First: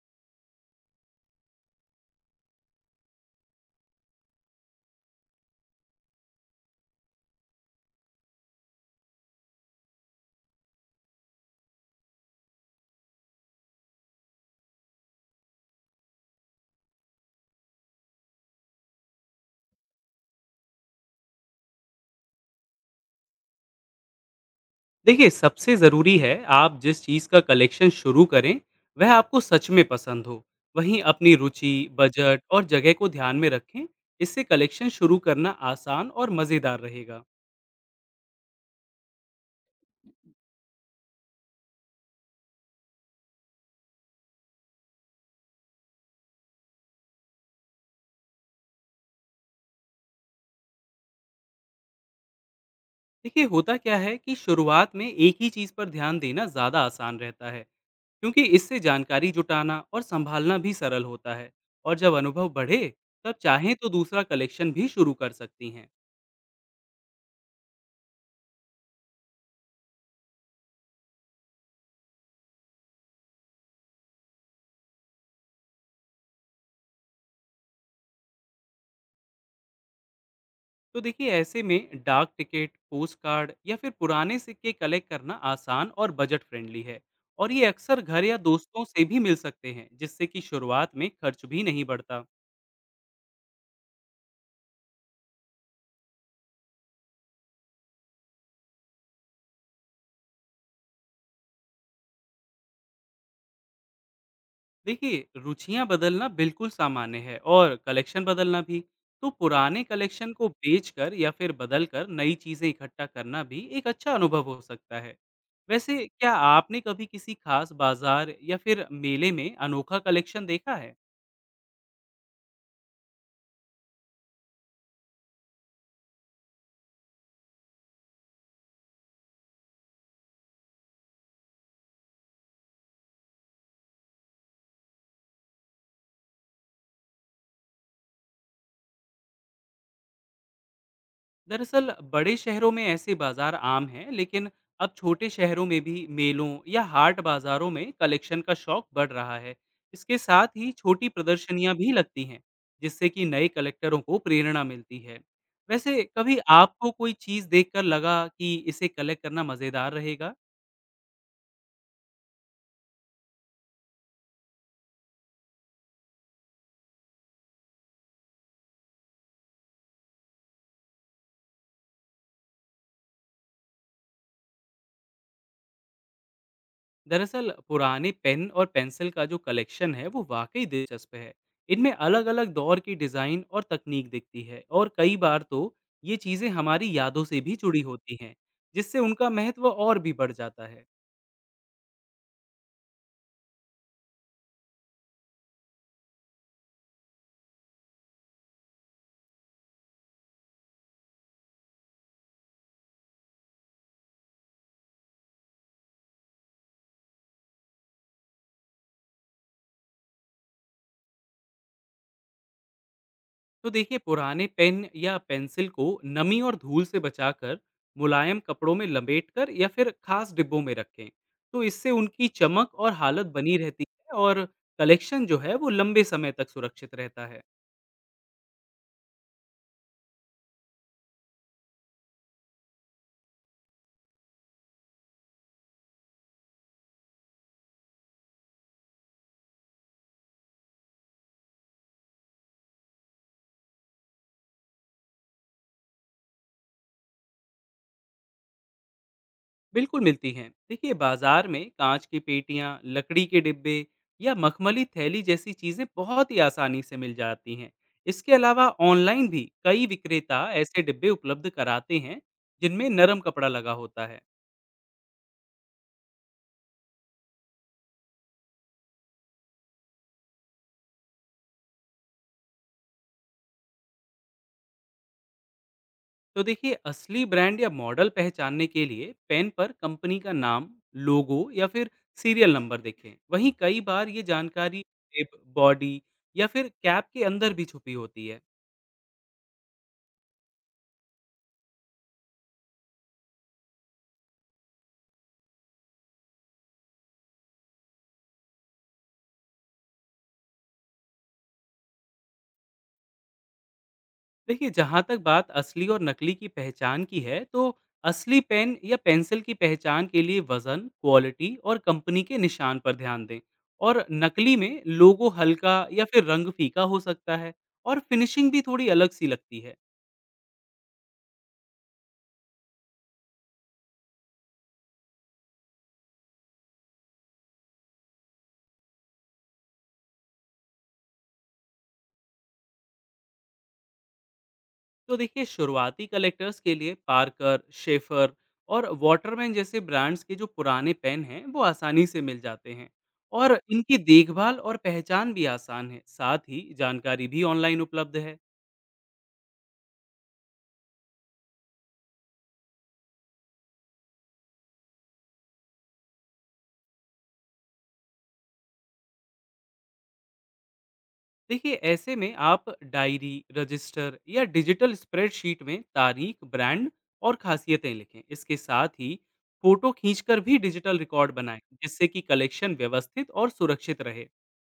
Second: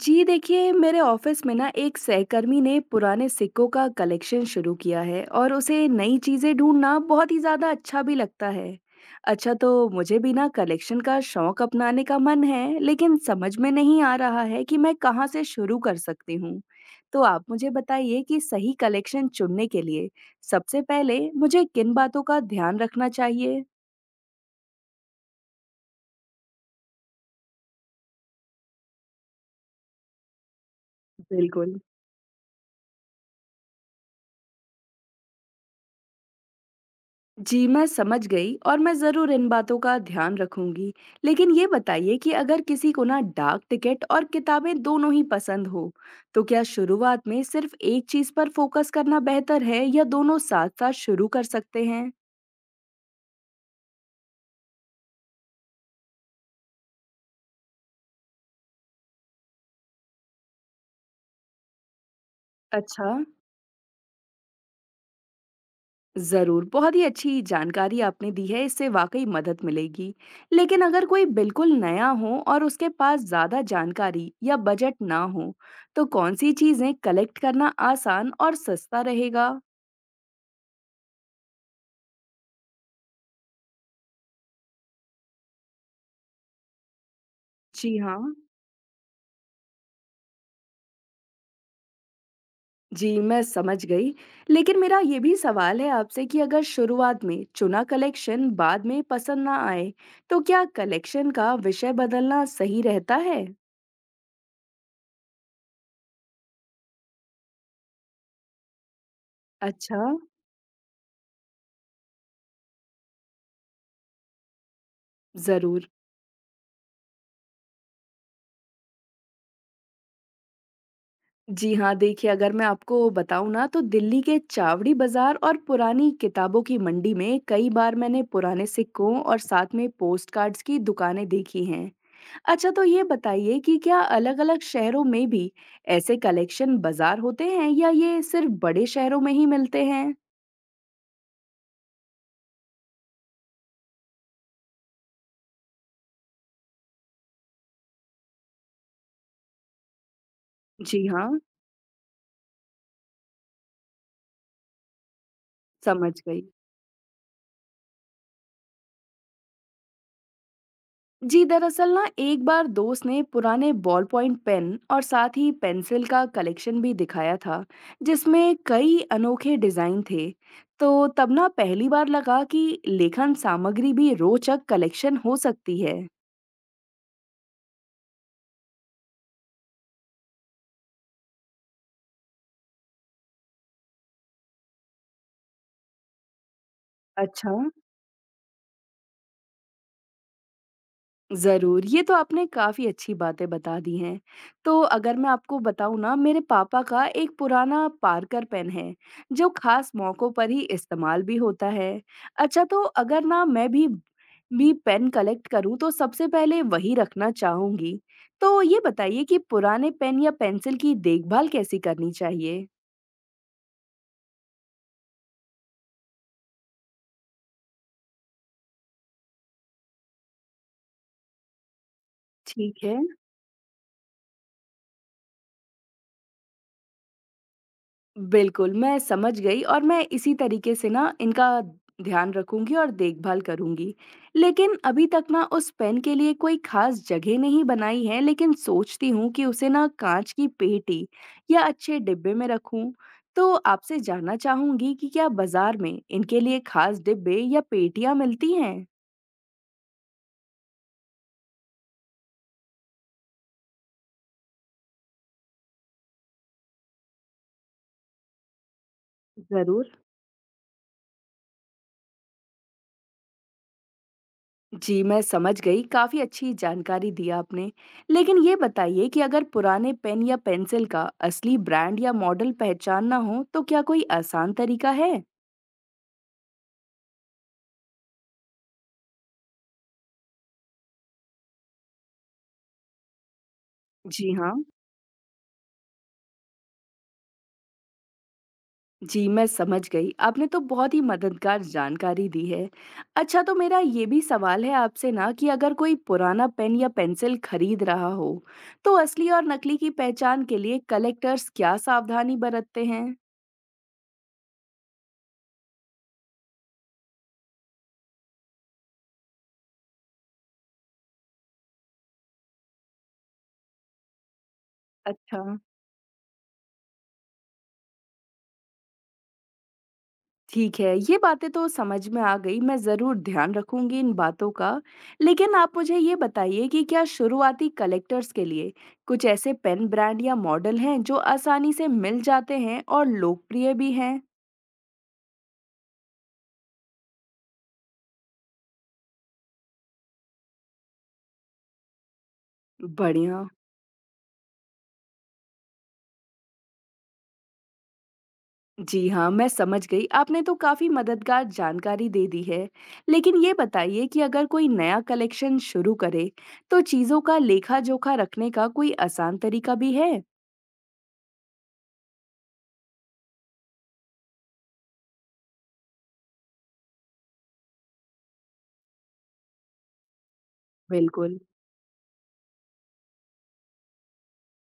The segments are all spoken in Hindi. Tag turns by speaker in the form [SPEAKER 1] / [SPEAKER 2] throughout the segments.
[SPEAKER 1] जी देखिए, मेरे ऑफिस में ना एक सहकर्मी ने पुराने सिक्कों का कलेक्शन शुरू किया है और उसे नई चीजें ढूंढना बहुत ही ज्यादा अच्छा भी लगता है। अच्छा, तो मुझे भी ना कलेक्शन का शौक अपनाने का मन है, लेकिन समझ में नहीं आ रहा है कि मैं कहाँ से शुरू कर सकती हूँ। तो आप मुझे बताइए कि सही कलेक्शन चुनने के लिए सबसे पहले मुझे किन बातों का ध्यान रखना चाहिए?
[SPEAKER 2] देखिए सबसे ज़रूरी है आप जिस चीज़ का कलेक्शन शुरू करें वह आपको सच में पसंद हो। वहीं अपनी रुचि,
[SPEAKER 1] बिल्कुल।
[SPEAKER 2] बजट और जगह को ध्यान में रखें। इससे कलेक्शन शुरू करना आसान और मज़ेदार रहेगा।
[SPEAKER 1] जी, मैं समझ गई और मैं ज़रूर इन बातों का ध्यान रखूंगी। लेकिन ये बताइए कि अगर किसी को ना डाक टिकट और किताबें दोनों ही पसंद हो, तो क्या शुरुआत में सिर्फ एक चीज़ पर फोकस करना बेहतर है या दोनों साथ-साथ शुरू कर सकते हैं?
[SPEAKER 2] देखिए होता क्या है कि शुरुआत में एक ही चीज़ पर ध्यान देना ज़्यादा आसान रहता है क्योंकि इससे जानकारी जुटाना और संभालना भी सरल होता है। और जब अनुभव बढ़े
[SPEAKER 1] अच्छा।
[SPEAKER 2] तब चाहें तो दूसरा कलेक्शन भी शुरू कर सकती हैं।
[SPEAKER 1] ज़रूर। बहुत ही अच्छी जानकारी आपने दी है, इससे वाकई मदद मिलेगी। लेकिन अगर कोई बिल्कुल नया हो और उसके पास ज़्यादा जानकारी या बजट ना हो, तो कौन सी चीज़ें कलेक्ट करना आसान और सस्ता रहेगा?
[SPEAKER 2] तो देखिए ऐसे में डाक टिकट पोस्ट कार्ड या फिर पुराने सिक्के कलेक्ट करना आसान और बजट फ्रेंडली है। और ये
[SPEAKER 1] जी
[SPEAKER 2] अक्सर
[SPEAKER 1] हाँ।
[SPEAKER 2] घर या दोस्तों से भी मिल सकते हैं, जिससे कि शुरुआत में खर्च भी नहीं बढ़ता।
[SPEAKER 1] जी, मैं समझ गई। लेकिन मेरा ये भी सवाल है आपसे कि अगर शुरुआत में चुना कलेक्शन बाद में पसंद ना आए, तो क्या कलेक्शन का विषय बदलना सही रहता है?
[SPEAKER 2] देखिए रुचियां बदलना बिल्कुल सामान्य है और कलेक्शन बदलना भी। तो पुराने
[SPEAKER 1] अच्छा।
[SPEAKER 2] कलेक्शन को बेचकर या फिर बदलकर नई चीजें इकट्ठा करना भी एक अच्छा अनुभव हो सकता है।
[SPEAKER 1] ज़रूर।
[SPEAKER 2] वैसे क्या आपने कभी किसी खास बाजार या फिर मेले में अनोखा कलेक्शन देखा है?
[SPEAKER 1] जी हाँ, देखिए, अगर मैं आपको बताऊँ ना, तो दिल्ली के चावड़ी बाज़ार और पुरानी किताबों की मंडी में कई बार मैंने पुराने सिक्कों और साथ में पोस्टकार्ड्स की दुकानें देखी हैं। अच्छा, तो ये बताइए कि क्या अलग-अलग शहरों में भी ऐसे कलेक्शन बाजार होते हैं या ये सिर्फ बड़े शहरों में ही मिलते हैं?
[SPEAKER 2] दरअसल बड़े शहरों में ऐसे बाजार आम हैं, लेकिन अब छोटे शहरों में भी मेलों या हाट बाजारों में कलेक्शन का शौक बढ़ रहा है। इसके साथ ही
[SPEAKER 1] जी
[SPEAKER 2] छोटी
[SPEAKER 1] हाँ।
[SPEAKER 2] प्रदर्शनियां भी लगती हैं, जिससे कि नए कलेक्टरों को प्रेरणा मिलती है। वैसे
[SPEAKER 1] समझ
[SPEAKER 2] कभी
[SPEAKER 1] गई।
[SPEAKER 2] आपको कोई चीज़ देखकर लगा कि इसे कलेक्ट करना मज़ेदार रहेगा?
[SPEAKER 1] जी, दरअसल ना एक बार दोस्त ने पुराने बॉल पॉइंट पेन और साथ ही पेंसिल का कलेक्शन भी दिखाया था, जिसमें कई अनोखे डिजाइन थे। तो तब ना पहली बार लगा कि लेखन सामग्री भी रोचक कलेक्शन हो सकती है।
[SPEAKER 2] दरअसल पुराने पेन और पेंसिल का जो कलेक्शन है, वो वाकई दिलचस्प है। इनमें अलग अलग दौर की डिज़ाइन और तकनीक दिखती है और कई बार तो ये चीज़ें हमारी यादों से
[SPEAKER 1] अच्छा।
[SPEAKER 2] भी जुड़ी होती हैं, जिससे उनका महत्व और भी बढ़ जाता है।
[SPEAKER 1] ज़रूर, ये तो आपने काफ़ी अच्छी बातें बता दी हैं। तो अगर मैं आपको बताऊँ ना, मेरे पापा का एक पुराना पार्कर पेन है, जो ख़ास मौकों पर ही इस्तेमाल भी होता है। अच्छा, तो अगर ना मैं भी पेन कलेक्ट करूँ, तो सबसे पहले वही रखना चाहूँगी। तो ये बताइए कि पुराने पेन या पेंसिल की देखभाल कैसी करनी चाहिए?
[SPEAKER 2] तो देखिए पुराने पेन या पेंसिल को नमी और धूल से बचाकर मुलायम कपड़ों में लपेटकर या फिर खास डिब्बों में रखें। तो इससे उनकी चमक
[SPEAKER 1] ठीक
[SPEAKER 2] और
[SPEAKER 1] है।
[SPEAKER 2] हालत बनी रहती है और कलेक्शन जो है वो लंबे समय तक सुरक्षित रहता है।
[SPEAKER 1] बिल्कुल, मैं समझ गई और मैं इसी तरीके से ना इनका ध्यान रखूंगी और देखभाल करूंगी। लेकिन अभी तक ना उस पेन के लिए कोई खास जगह नहीं बनाई है, लेकिन सोचती हूँ कि उसे ना कांच की पेटी या अच्छे डिब्बे में रखूं। तो आपसे जानना चाहूंगी कि क्या बाजार में इनके लिए खास डिब्बे या पेटियां मिलती हैं?
[SPEAKER 2] बिल्कुल मिलती हैं। देखिए बाजार में कांच की पेटियां, लकड़ी के डिब्बे या मखमली थैली जैसी चीजें बहुत ही आसानी से मिल जाती हैं। इसके अलावा ऑनलाइन भी कई
[SPEAKER 1] जरूर।
[SPEAKER 2] विक्रेता ऐसे डिब्बे उपलब्ध कराते हैं, जिनमें नरम कपड़ा लगा होता है।
[SPEAKER 1] जी, मैं समझ गई। काफ़ी अच्छी जानकारी दी आपने। लेकिन ये बताइए कि अगर पुराने पेन या पेंसिल का असली ब्रांड या मॉडल पहचानना हो, तो क्या कोई आसान तरीका है?
[SPEAKER 2] तो देखिए असली ब्रांड या मॉडल पहचानने के लिए पेन पर कंपनी का नाम, लोगो या फिर सीरियल नंबर देखें। वहीं कई बार ये
[SPEAKER 1] जी हाँ।
[SPEAKER 2] जानकारी बॉडी या फिर कैप के अंदर भी छुपी होती है।
[SPEAKER 1] जी, मैं समझ गई। आपने तो बहुत ही मददगार जानकारी दी है। अच्छा, तो मेरा ये भी सवाल है आपसे ना, कि अगर कोई पुराना पेन या पेंसिल खरीद रहा हो, तो असली और नकली की पहचान के लिए कलेक्टर्स क्या सावधानी बरतते हैं?
[SPEAKER 2] देखिए, जहाँ तक बात असली और नकली की पहचान की है, तो असली पेन या पेंसिल की पहचान के लिए वज़न, क्वालिटी और कंपनी के निशान पर ध्यान दें। और नकली में लोगो
[SPEAKER 1] अच्छा।
[SPEAKER 2] हल्का या फिर रंग फीका हो सकता है और फिनिशिंग भी थोड़ी अलग-सी लगती है।
[SPEAKER 1] ठीक है, ये बातें तो समझ में आ गई, मैं ज़रूर ध्यान रखूँगी इन बातों का। लेकिन आप मुझे ये बताइए कि क्या शुरुआती कलेक्टर्स के लिए कुछ ऐसे पेन ब्रांड या मॉडल हैं जो आसानी से मिल जाते हैं और लोकप्रिय भी हैं?
[SPEAKER 2] तो देखिए, शुरुआती कलेक्टर्स के लिए पार्कर, शेफर और वाटरमैन जैसे ब्रांड्स के जो पुराने पेन हैं, वो आसानी से मिल जाते हैं
[SPEAKER 1] बढ़िया।
[SPEAKER 2] और इनकी देखभाल और पहचान भी आसान है। साथ ही जानकारी भी ऑनलाइन उपलब्ध है।
[SPEAKER 1] जी हाँ, मैं समझ गई। आपने तो काफ़ी मददगार जानकारी दे दी है। लेकिन ये बताइए कि अगर कोई नया कलेक्शन शुरू करे, तो चीज़ों का लेखा-जोखा रखने का कोई आसान तरीका भी है?
[SPEAKER 2] देखिए ऐसे में आप डायरी रजिस्टर या डिजिटल स्प्रेडशीट में तारीख, ब्रांड और खासियतें लिखें। इसके साथ ही फोटो खींचकर भी डिजिटल रिकॉर्ड
[SPEAKER 1] बिल्कुल।
[SPEAKER 2] बनाएं, जिससे कि कलेक्शन व्यवस्थित और सुरक्षित रहे।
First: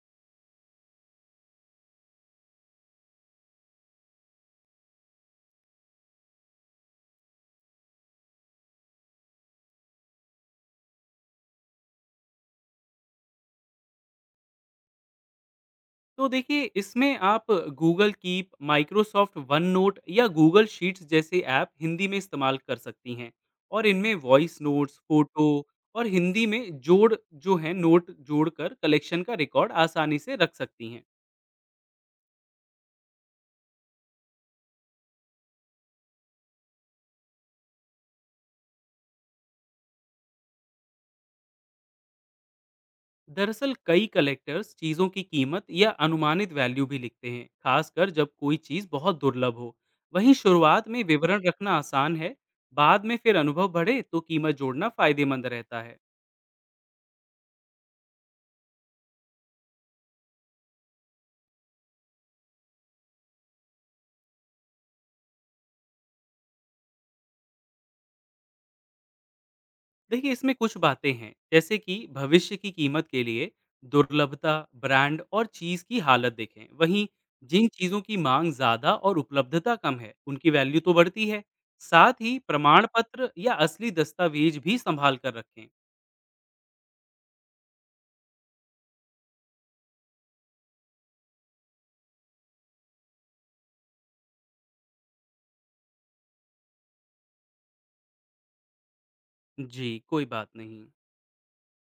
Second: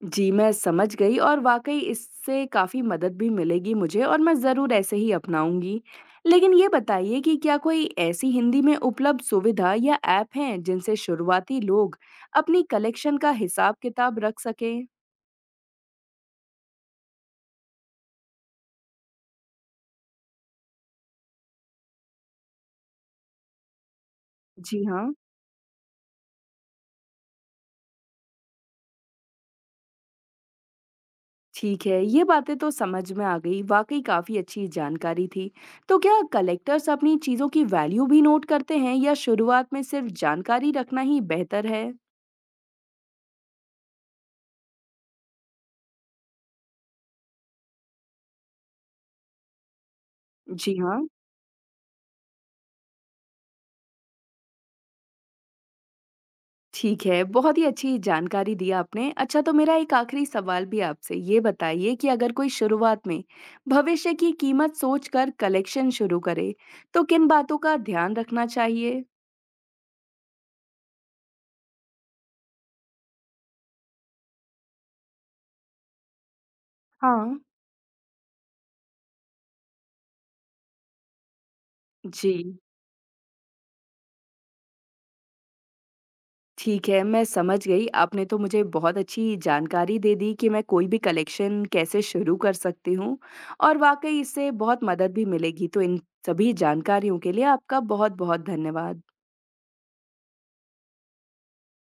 [SPEAKER 1] जी, मैं समझ गई और वाक़ई इससे काफ़ी मदद भी मिलेगी मुझे और मैं ज़रूर ऐसे ही अपनाऊँगी। लेकिन ये बताइए कि क्या कोई ऐसी हिंदी में उपलब्ध सुविधा या ऐप हैं जिनसे शुरुआती लोग अपनी कलेक्शन का हिसाब-किताब रख सकें?
[SPEAKER 2] तो देखिए इसमें आप Google Keep, Microsoft OneNote या गूगल शीट्स जैसे ऐप हिंदी में इस्तेमाल कर सकती हैं और इनमें वॉइस
[SPEAKER 1] जी
[SPEAKER 2] नोट्स,
[SPEAKER 1] हाँ।
[SPEAKER 2] फोटो और हिंदी में जोड़ जो है नोट जोड़कर कलेक्शन का रिकॉर्ड आसानी से रख सकती हैं।
[SPEAKER 1] ठीक है, ये बातें तो समझ में आ गई, वाक़ई काफ़ी अच्छी जानकारी थी। तो क्या कलेक्टर्स अपनी चीज़ों की वैल्यू भी नोट करते हैं या शुरुआत में सिर्फ जानकारी रखना ही बेहतर है?
[SPEAKER 2] दरअसल कई कलेक्टर्स चीज़ों की कीमत या अनुमानित वैल्यू भी लिखते हैं, खासकर जब कोई चीज़ बहुत दुर्लभ हो। वहीं
[SPEAKER 1] जी
[SPEAKER 2] शुरुआत में
[SPEAKER 1] हाँ।
[SPEAKER 2] विवरण रखना आसान है, बाद में फिर अनुभव बढ़े तो कीमत जोड़ना फायदेमंद रहता है।
[SPEAKER 1] ठीक है, बहुत ही अच्छी जानकारी दी आपने। अच्छा, तो मेरा एक आखिरी सवाल भी आपसे, ये बताइए कि अगर कोई शुरुआत में भविष्य की कीमत सोचकर कलेक्शन शुरू करे, तो किन बातों का ध्यान रखना चाहिए?
[SPEAKER 2] देखिए इसमें कुछ बातें हैं, जैसे कि भविष्य की कीमत के लिए दुर्लभता, ब्रांड और चीज़ की हालत देखें। वहीं
[SPEAKER 1] हाँ।
[SPEAKER 2] जिन चीज़ों की मांग ज़्यादा और उपलब्धता कम है, उनकी वैल्यू तो बढ़ती है। साथ ही
[SPEAKER 1] जी,
[SPEAKER 2] प्रमाण पत्र या असली दस्तावेज भी संभाल कर रखें।
[SPEAKER 1] ठीक है, मैं समझ गई। आपने तो मुझे बहुत अच्छी जानकारी दे दी कि मैं कोई भी कलेक्शन कैसे शुरू कर सकती हूँ और वाक़ई इससे बहुत मदद भी मिलेगी। तो इन सभी जानकारियों के लिए आपका बहुत-बहुत धन्यवाद।
[SPEAKER 2] जी, कोई बात नहीं।